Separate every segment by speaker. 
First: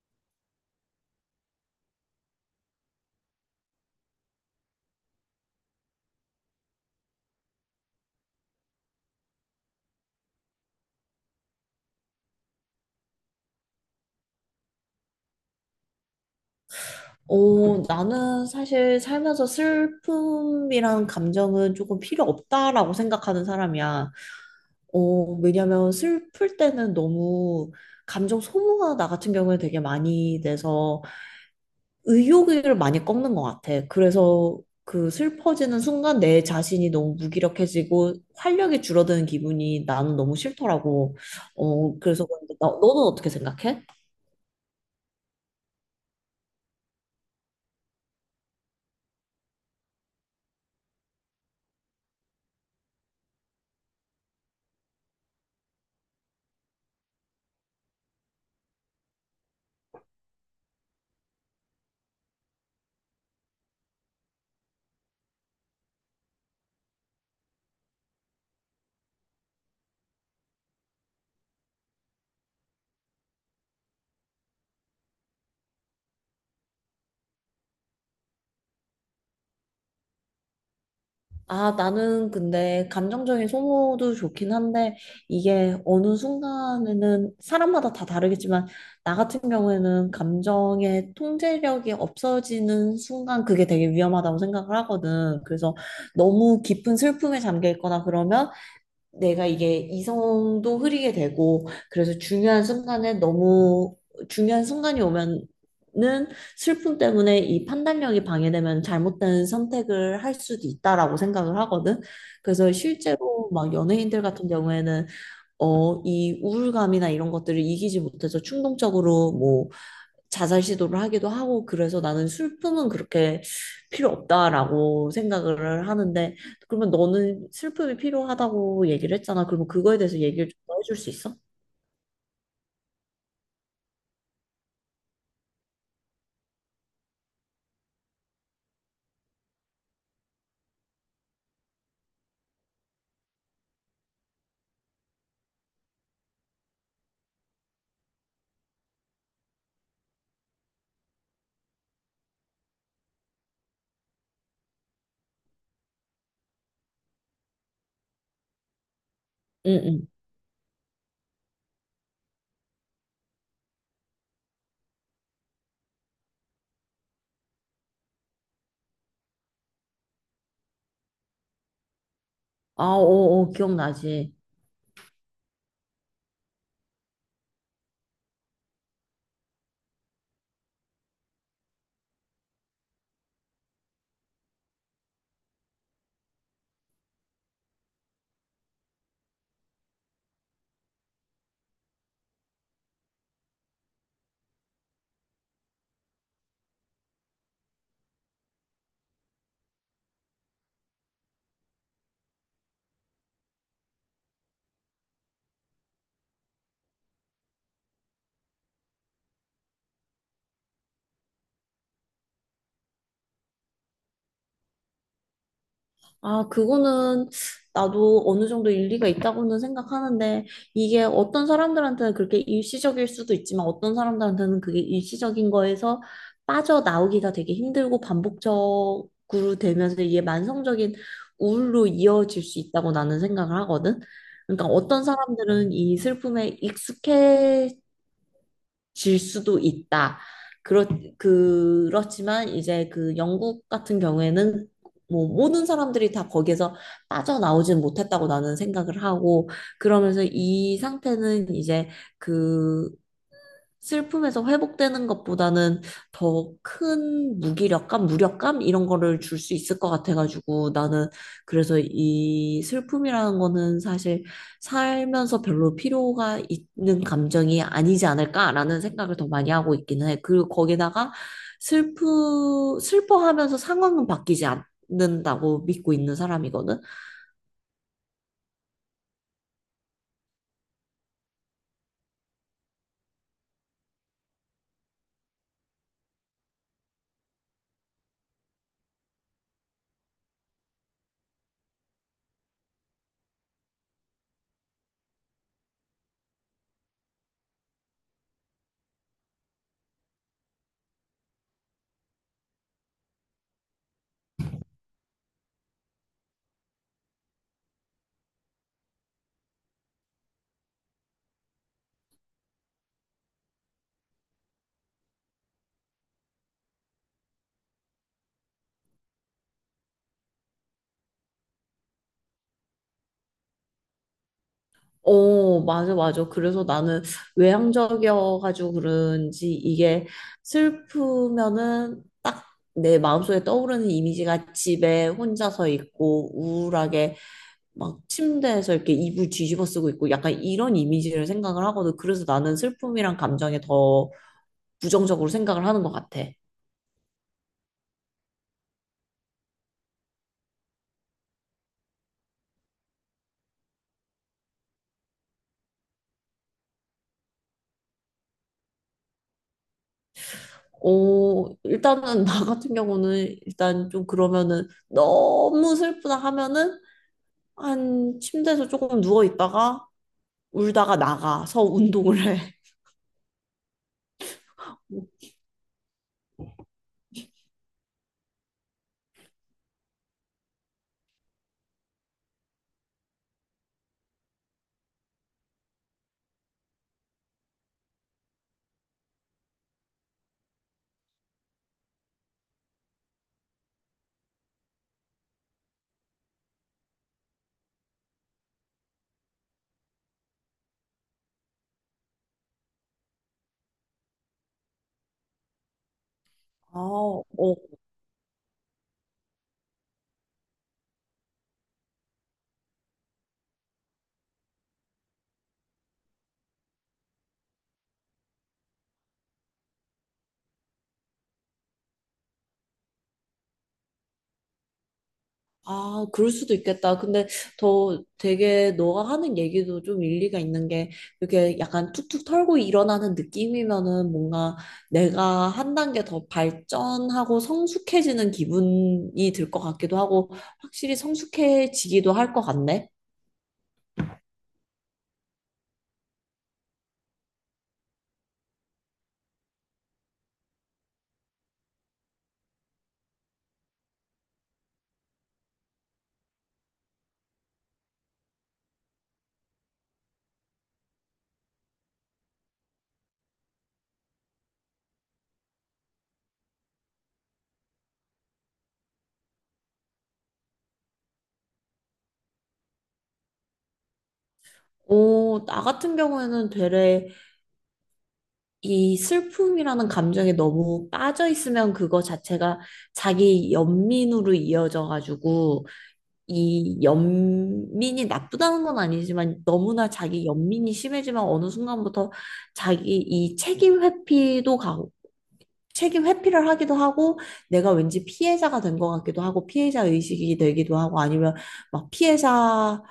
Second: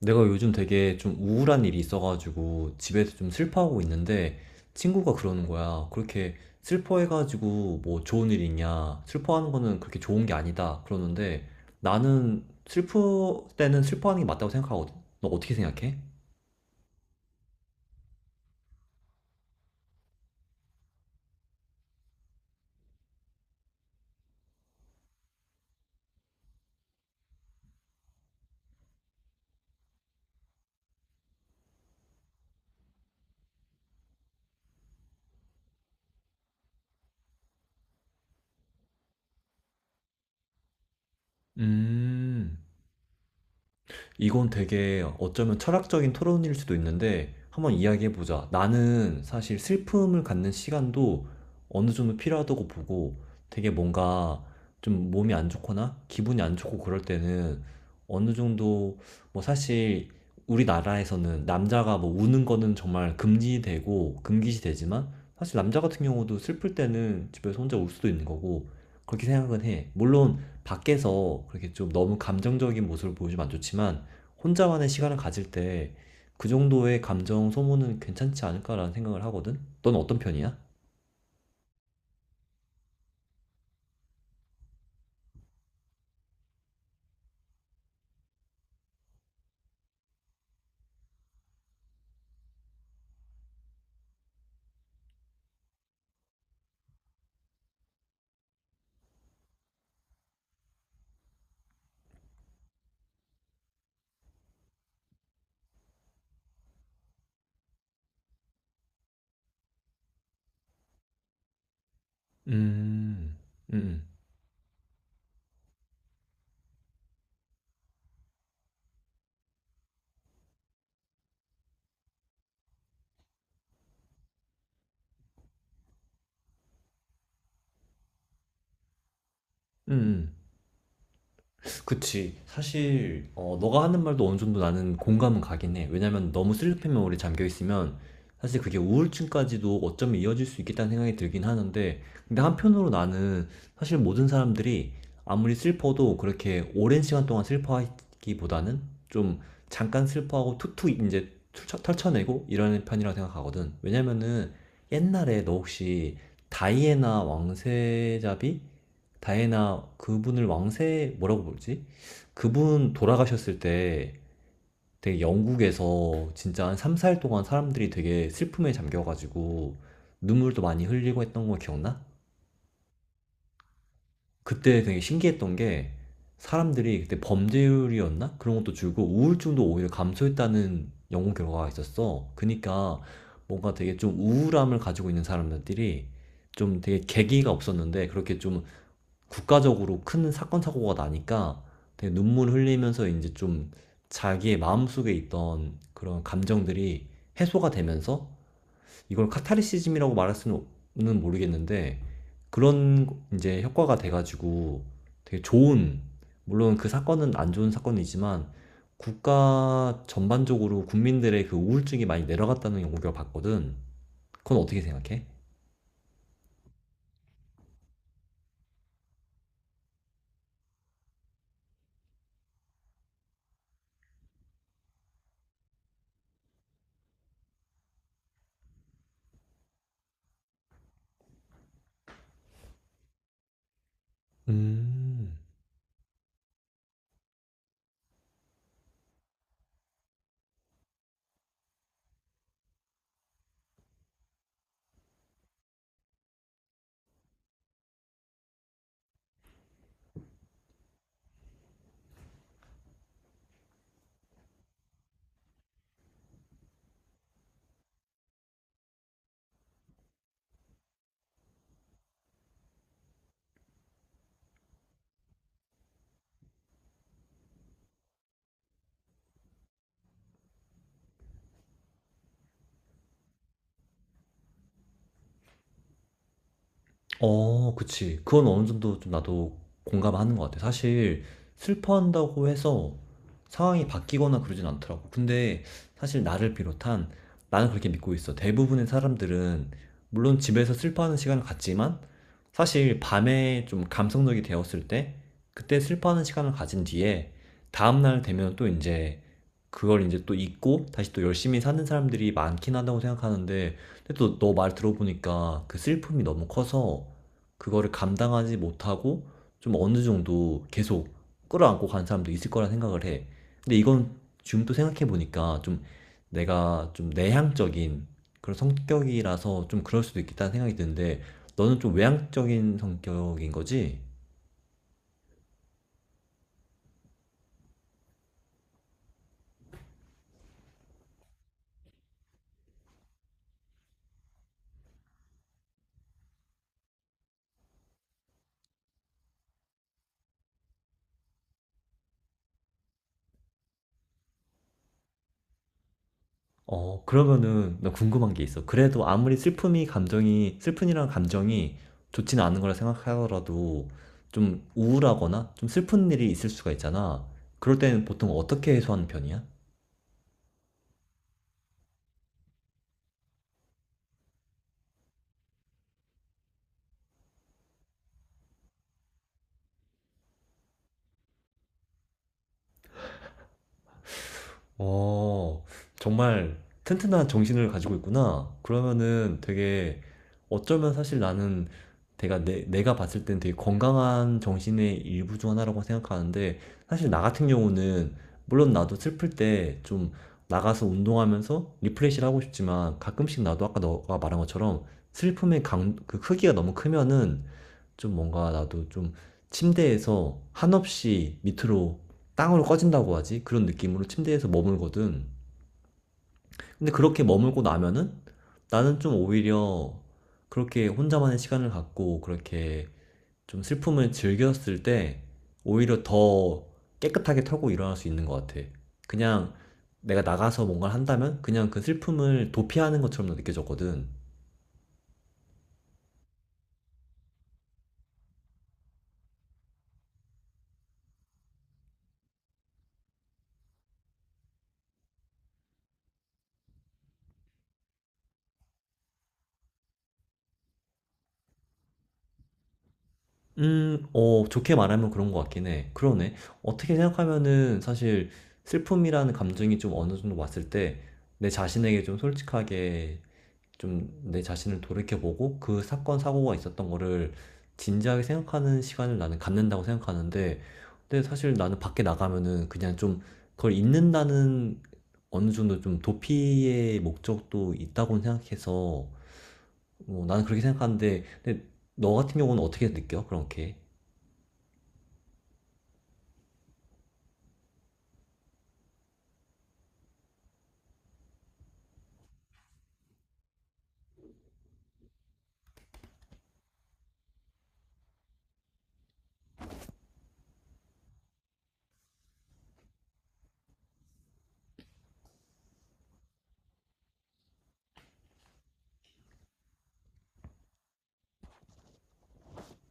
Speaker 1: 내가 요즘 되게 좀 우울한 일이 있어가지고 집에서 좀 슬퍼하고 있는데 친구가 그러는 거야. 그렇게 슬퍼해가지고 뭐 좋은 일 있냐. 슬퍼하는 거는 그렇게 좋은 게 아니다. 그러는데 나는 슬플 때는 슬퍼하는 게 맞다고 생각하거든. 너 어떻게 생각해?
Speaker 2: 나는 사실 살면서 슬픔이란 감정은 조금 필요 없다라고 생각하는 사람이야. 왜냐면 슬플 때는 너무 감정 소모가 나 같은 경우에 되게 많이 돼서 의욕을 많이 꺾는 것 같아. 그래서 그 슬퍼지는 순간 내 자신이 너무 무기력해지고 활력이 줄어드는 기분이 나는 너무 싫더라고. 어, 그래서 그런데
Speaker 1: 음.
Speaker 2: 너는 어떻게 생각해?
Speaker 1: 이건 되게 어쩌면 철학적인 토론일 수도 있는데 한번 이야기해보자. 나는 사실 슬픔을 갖는 시간도 어느 정도 필요하다고 보고, 되게 뭔가 좀 몸이 안 좋거나 기분이 안 좋고 그럴 때는 어느 정도, 뭐 사실 우리나라에서는 남자가 뭐 우는 거는 정말 금지되고 금기시 되지만, 사실 남자 같은 경우도 슬플 때는 집에서 혼자 울 수도 있는 거고, 그렇게 생각은 해. 물론 밖에서 그렇게 좀 너무 감정적인 모습을 보여주면 안 좋지만 혼자만의 시간을 가질 때 그 정도의 감정 소모는 괜찮지 않을까라는 생각을 하거든? 넌 어떤 편이야?
Speaker 2: 아, 나는 근데 감정적인 소모도 좋긴 한데 이게 어느 순간에는 사람마다 다 다르겠지만 나 같은 경우에는 감정의 통제력이 없어지는 순간 그게 되게 위험하다고 생각을 하거든. 그래서 너무 깊은 슬픔에 잠겨 있거나 그러면 내가 이게 이성도 흐리게 되고 그래서 중요한 순간에 너무 중요한 순간이 오면은 슬픔 때문에 이 판단력이 방해되면 잘못된 선택을 할 수도 있다라고 생각을 하거든. 그래서
Speaker 1: 음,
Speaker 2: 실제로 막
Speaker 1: 음,
Speaker 2: 연예인들 같은 경우에는 이 우울감이나 이런 것들을 이기지 못해서 충동적으로 뭐 자살 시도를 하기도 하고. 그래서 나는 슬픔은 그렇게 필요 없다라고 생각을 하는데 그러면 너는 슬픔이 필요하다고 얘기를 했잖아. 그러면
Speaker 1: 음,
Speaker 2: 그거에 대해서
Speaker 1: 음.
Speaker 2: 얘기를 좀더 해줄 수 있어?
Speaker 1: 그치. 사실 너가 하는 말도 어느 정도 나는 공감은 가긴 해. 왜냐면 너무 슬리핑 메모리에 잠겨 있으면 사실 그게 우울증까지도 어쩌면 이어질 수 있겠다는 생각이 들긴 하는데, 근데 한편으로 나는 사실 모든 사람들이 아무리 슬퍼도 그렇게 오랜 시간 동안 슬퍼하기보다는 좀 잠깐 슬퍼하고 툭툭 이제 털쳐내고 이러는 편이라고 생각하거든. 왜냐면은 옛날에 너 혹시 다이애나 왕세자비,
Speaker 2: 응,
Speaker 1: 다이애나
Speaker 2: 응.
Speaker 1: 그분을 왕세 뭐라고 부르지? 그분 돌아가셨을 때 되게 영국에서 진짜 한 3, 4일 동안 사람들이 되게 슬픔에 잠겨가지고 눈물도 많이 흘리고 했던 거 기억나?
Speaker 2: 아, 어, 어, 기억나지.
Speaker 1: 그때 되게 신기했던 게, 사람들이 그때 범죄율이었나? 그런 것도 줄고 우울증도 오히려 감소했다는 연구 결과가 있었어. 그니까 뭔가 되게 좀 우울함을 가지고 있는 사람들이 좀 되게 계기가 없었는데, 그렇게 좀 국가적으로 큰 사건 사고가 나니까 되게 눈물 흘리면서 이제 좀 자기의 마음속에 있던 그런 감정들이 해소가 되면서, 이걸 카타르시즘이라고 말할 수는 모르겠는데, 그런 이제 효과가 돼가지고 되게 좋은, 물론 그 사건은 안 좋은 사건이지만 국가 전반적으로 국민들의 그 우울증이 많이 내려갔다는 연구결과 봤거든. 그건 어떻게 생각해?
Speaker 2: 아, 그거는 나도 어느 정도 일리가 있다고는 생각하는데, 이게 어떤 사람들한테는 그렇게 일시적일 수도 있지만, 어떤 사람들한테는 그게 일시적인 거에서 빠져나오기가 되게 힘들고 반복적으로 되면서 이게 만성적인 우울로 이어질 수 있다고 나는 생각을 하거든. 그러니까 어떤
Speaker 1: 음.
Speaker 2: 사람들은 이 슬픔에 익숙해 질 수도 있다. 그렇, 그렇지만 이제 그 영국 같은 경우에는 뭐 모든 사람들이 다 거기에서 빠져나오진 못했다고 나는 생각을 하고, 그러면서 이 상태는 이제 그 슬픔에서 회복되는 것보다는 더 큰 무기력감, 무력감 이런 거를 줄 수 있을 것 같아가지고, 나는 그래서 이 슬픔이라는 거는 사실 살면서 별로 필요가 있는 감정이 아니지 않을까라는 생각을 더 많이 하고 있기는 해. 그리고 거기다가 슬퍼하면서 상황은 바뀌지 않는다고 믿고 있는 사람이거든.
Speaker 1: 어, 그치. 그건 어느 정도 좀 나도 공감하는 것 같아. 사실 슬퍼한다고 해서 상황이 바뀌거나 그러진 않더라고. 근데 사실 나를 비롯한, 나는 그렇게 믿고 있어. 대부분의 사람들은 물론 집에서 슬퍼하는 시간을 갖지만 사실 밤에 좀 감성적이 되었을 때 그때 슬퍼하는 시간을 가진 뒤에 다음날 되면 또 이제 그걸 이제 또 잊고 다시 또 열심히 사는 사람들이 많긴 하다고 생각하는데, 근데 또 너 말 들어보니까 그 슬픔이 너무 커서 그거를 감당하지 못하고 좀 어느 정도 계속 끌어안고 간 사람도 있을 거라 생각을 해. 근데 이건 지금 또 생각해 보니까, 좀 내가 좀 내향적인 그런 성격이라서 좀 그럴 수도 있겠다는 생각이 드는데, 너는 좀 외향적인 성격인 거지?
Speaker 2: 맞아, 맞아. 그래서 나는 외향적이어가지고 그런지 이게 슬프면은 딱 내 마음속에 떠오르는 이미지가 집에 혼자서 있고 우울하게 막 침대에서 이렇게 이불 뒤집어 쓰고 있고 약간 이런 이미지를 생각을 하거든. 그래서 나는 슬픔이란 감정에 더 부정적으로 생각을 하는 것 같아.
Speaker 1: 어, 그러면은 나 궁금한 게 있어. 그래도 아무리 슬픔이 감정이, 슬픈이라는 감정이 좋지는 않은 거라 생각하더라도 좀 우울하거나 좀 슬픈 일이 있을 수가 있잖아. 그럴 때는 보통 어떻게 해소하는 편이야?
Speaker 2: 일단은 나 같은 경우는 일단 좀 그러면은 너무 슬프다 하면은 한 침대에서 조금 누워 있다가 울다가 나가서 운동을 해.
Speaker 1: 어, 정말 튼튼한 정신을 가지고 있구나. 그러면은 되게 어쩌면, 사실 나는 내가 내가 봤을 땐 되게 건강한 정신의 일부 중 하나라고 생각하는데, 사실 나 같은 경우는 물론 나도 슬플 때 좀 나가서 운동하면서 리프레시를 하고 싶지만, 가끔씩 나도 아까 너가 말한 것처럼 슬픔의 강, 그 크기가 너무 크면은 좀 뭔가 나도 좀 침대에서 한없이 밑으로 땅으로 꺼진다고 하지? 그런 느낌으로 침대에서 머물거든.
Speaker 2: 아,
Speaker 1: 근데 그렇게
Speaker 2: 어,
Speaker 1: 머물고 나면은 나는 좀 오히려 그렇게 혼자만의 시간을 갖고 그렇게 좀 슬픔을 즐겼을 때 오히려 더 깨끗하게 털고 일어날 수 있는 것 같아. 그냥 내가 나가서 뭔가를 한다면 그냥 그 슬픔을 도피하는 것처럼 느껴졌거든.
Speaker 2: 아, 그럴 수도 있겠다. 근데 더 되게 너가 하는 얘기도 좀 일리가 있는 게 이렇게 약간 툭툭 털고 일어나는 느낌이면은 뭔가 내가 한 단계 더 발전하고 성숙해지는 기분이 들 것 같기도 하고 확실히 성숙해지기도 할 것 같네.
Speaker 1: 음. 어, 좋게 말하면 그런 것 같긴 해. 그러네. 어떻게 생각하면은 사실 슬픔이라는 감정이 좀 어느 정도 왔을 때 내 자신에게 좀 솔직하게 좀 내 자신을 돌이켜보고 그 사건, 사고가 있었던 거를 진지하게 생각하는 시간을 나는 갖는다고 생각하는데, 근데 사실 나는 밖에 나가면은 그냥 좀 그걸 잊는다는 어느 정도 좀 도피의 목적도 있다고 생각해서, 뭐 나는 그렇게 생각하는데, 근데 너 같은 경우는 어떻게 느껴? 그렇게.
Speaker 2: 오, 나 같은 경우에는 되레 이 슬픔이라는 감정에 너무 빠져 있으면 그거 자체가 자기 연민으로 이어져 가지고, 이 연민이 나쁘다는 건 아니지만 너무나 자기 연민이 심해지면 어느 순간부터 자기 이 책임 회피도 가고 책임 회피를 하기도 하고, 내가 왠지 피해자가 된 것 같기도 하고 피해자 의식이 되기도 하고, 아니면 막 피해자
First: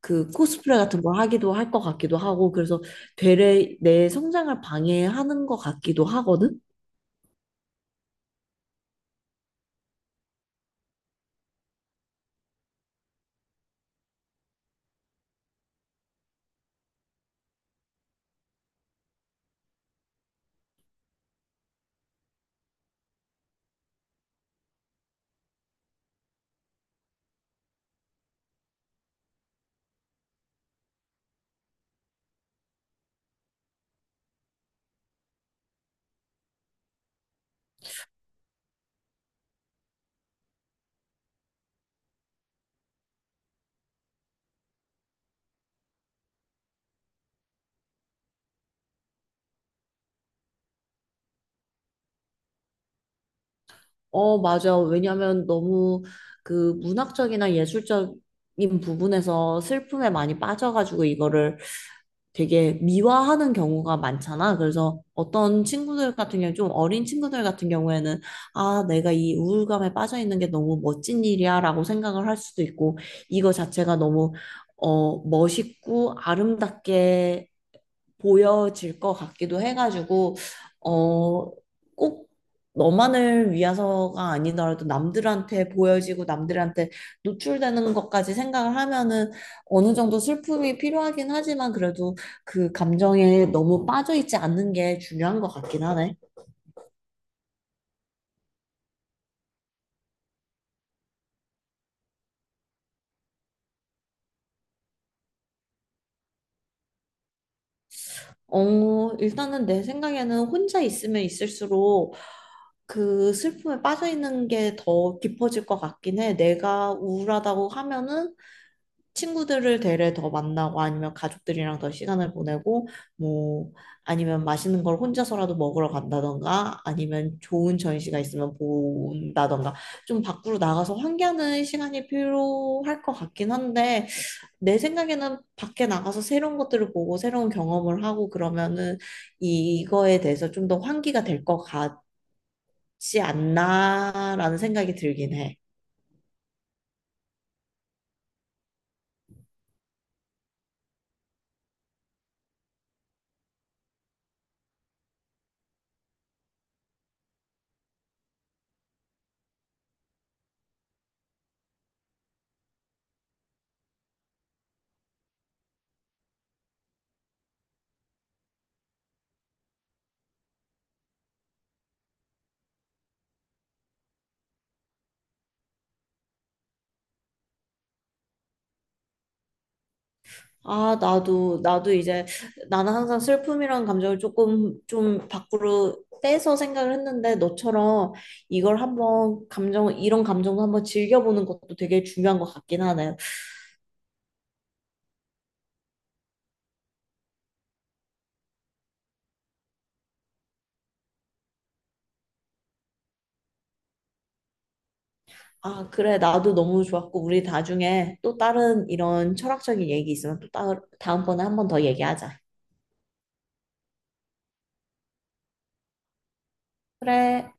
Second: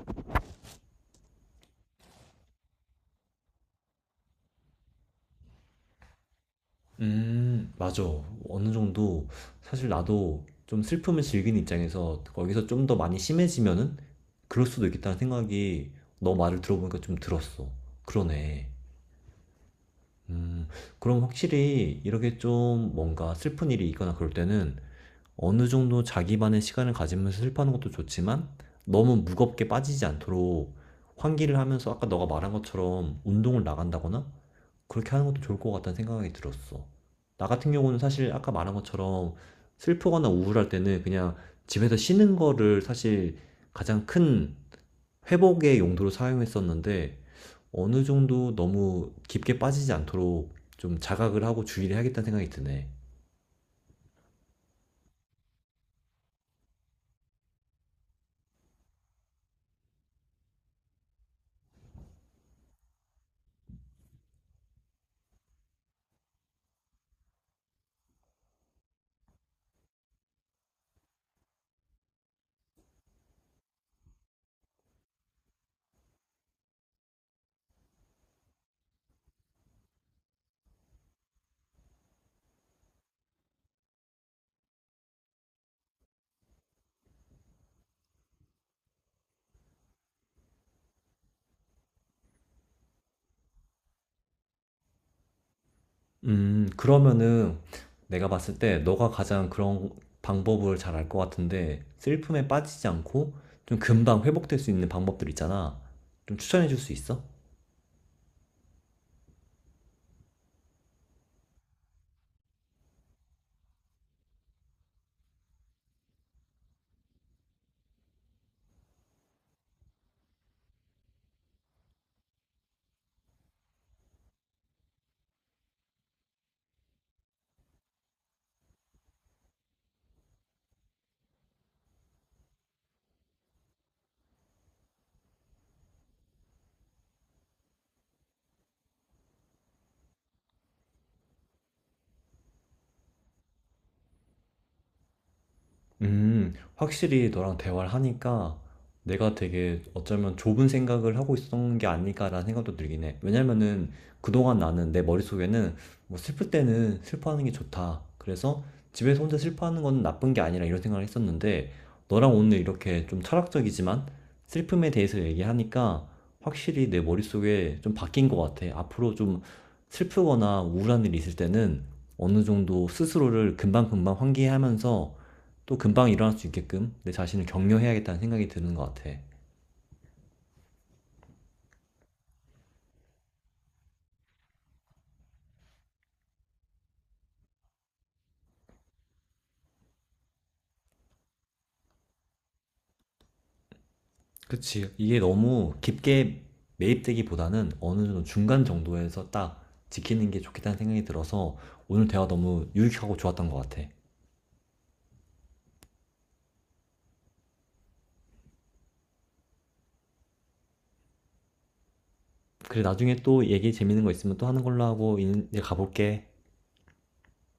Speaker 2: 그 코스프레 같은 걸 하기도 할 것 같기도 하고. 그래서 되레 내 성장을 방해하는 것 같기도 하거든.
Speaker 1: 맞아. 어느 정도 사실 나도 좀 슬픔을 즐기는 입장에서 거기서 좀 더 많이 심해지면은 그럴 수도 있겠다는 생각이 너 말을 들어보니까 좀 들었어. 그러네. 음, 그럼 확실히 이렇게 좀 뭔가 슬픈 일이 있거나 그럴 때는 어느 정도 자기만의 시간을 가지면서 슬퍼하는 것도 좋지만 너무 무겁게 빠지지 않도록 환기를 하면서 아까 너가 말한 것처럼 운동을 나간다거나 그렇게 하는 것도 좋을 것 같다는 생각이 들었어. 나 같은 경우는 사실 아까 말한 것처럼 슬프거나 우울할 때는 그냥 집에서 쉬는 거를 사실 가장 큰 회복의 용도로 사용했었는데, 어느 정도 너무 깊게 빠지지 않도록 좀 자각을 하고 주의를 해야겠다는 생각이 드네.
Speaker 2: 맞아. 왜냐면 너무 그 문학적이나 예술적인 부분에서 슬픔에 많이 빠져가지고 이거를 되게 미화하는 경우가 많잖아. 그래서 어떤 친구들 같은 경우, 좀 어린 친구들 같은 경우에는 아, 내가 이 우울감에 빠져 있는 게 너무 멋진 일이야 라고 생각을 할 수도 있고, 이거 자체가 너무 멋있고 아름답게 보여질 것 같기도 해가지고, 어, 꼭 너만을 위해서가 아니더라도 남들한테 보여지고 남들한테 노출되는 것까지 생각을 하면은 어느 정도 슬픔이 필요하긴 하지만 그래도 그 감정에 너무 빠져있지 않는 게 중요한 것 같긴 하네.
Speaker 1: 그러면은 내가 봤을 때 너가 가장 그런 방법을 잘 알 것 같은데, 슬픔에 빠지지 않고 좀 금방 회복될 수 있는 방법들 있잖아. 좀 추천해 줄 수 있어?
Speaker 2: 일단은 내 생각에는 혼자 있으면 있을수록 그 슬픔에 빠져있는 게 더 깊어질 것 같긴 해. 내가 우울하다고 하면은 친구들을 대래 더 만나고 아니면 가족들이랑 더 시간을 보내고, 뭐 아니면 맛있는 걸 혼자서라도 먹으러 간다던가 아니면 좋은 전시가 있으면 본다던가 좀 밖으로 나가서 환기하는 시간이 필요할 것 같긴 한데, 내 생각에는 밖에 나가서 새로운 것들을 보고 새로운 경험을 하고 그러면은 이거에 대해서 좀 더 환기가 될 것 같지 않나라는 생각이 들긴 해.
Speaker 1: 확실히 너랑 대화를 하니까 내가 되게 어쩌면 좁은 생각을 하고 있었던 게 아닐까라는 생각도 들긴 해. 왜냐면은 그동안 나는 내 머릿속에는 뭐 슬플 때는 슬퍼하는 게 좋다, 그래서 집에서 혼자 슬퍼하는 건 나쁜 게 아니라, 이런 생각을 했었는데 너랑 오늘 이렇게 좀 철학적이지만 슬픔에 대해서 얘기하니까 확실히 내 머릿속에 좀 바뀐 것 같아. 앞으로 좀 슬프거나 우울한 일이 있을 때는 어느 정도 스스로를 금방금방 환기하면서 또 금방 일어날 수 있게끔 내 자신을 격려해야겠다는 생각이 드는 것 같아.
Speaker 2: 아, 나도, 나도 이제, 나는 항상 슬픔이란 감정을 좀 밖으로 떼서 생각을 했는데, 너처럼 이걸 이런 감정도 한번 즐겨보는 것도 되게 중요한 것 같긴 하네.
Speaker 1: 그치. 이게 너무 깊게 매입되기보다는 어느 정도 중간 정도에서 딱 지키는 게 좋겠다는 생각이 들어서 오늘 대화 너무 유익하고 좋았던 것 같아.
Speaker 2: 아, 그래, 나도 너무 좋았고, 우리 나중에 또 다른 이런 철학적인 얘기 있으면 다음번에 한번 더 얘기하자.
Speaker 1: 그래, 나중에 또 얘기 재밌는 거 있으면 또 하는 걸로 하고 이제 가볼게.
Speaker 2: 그래.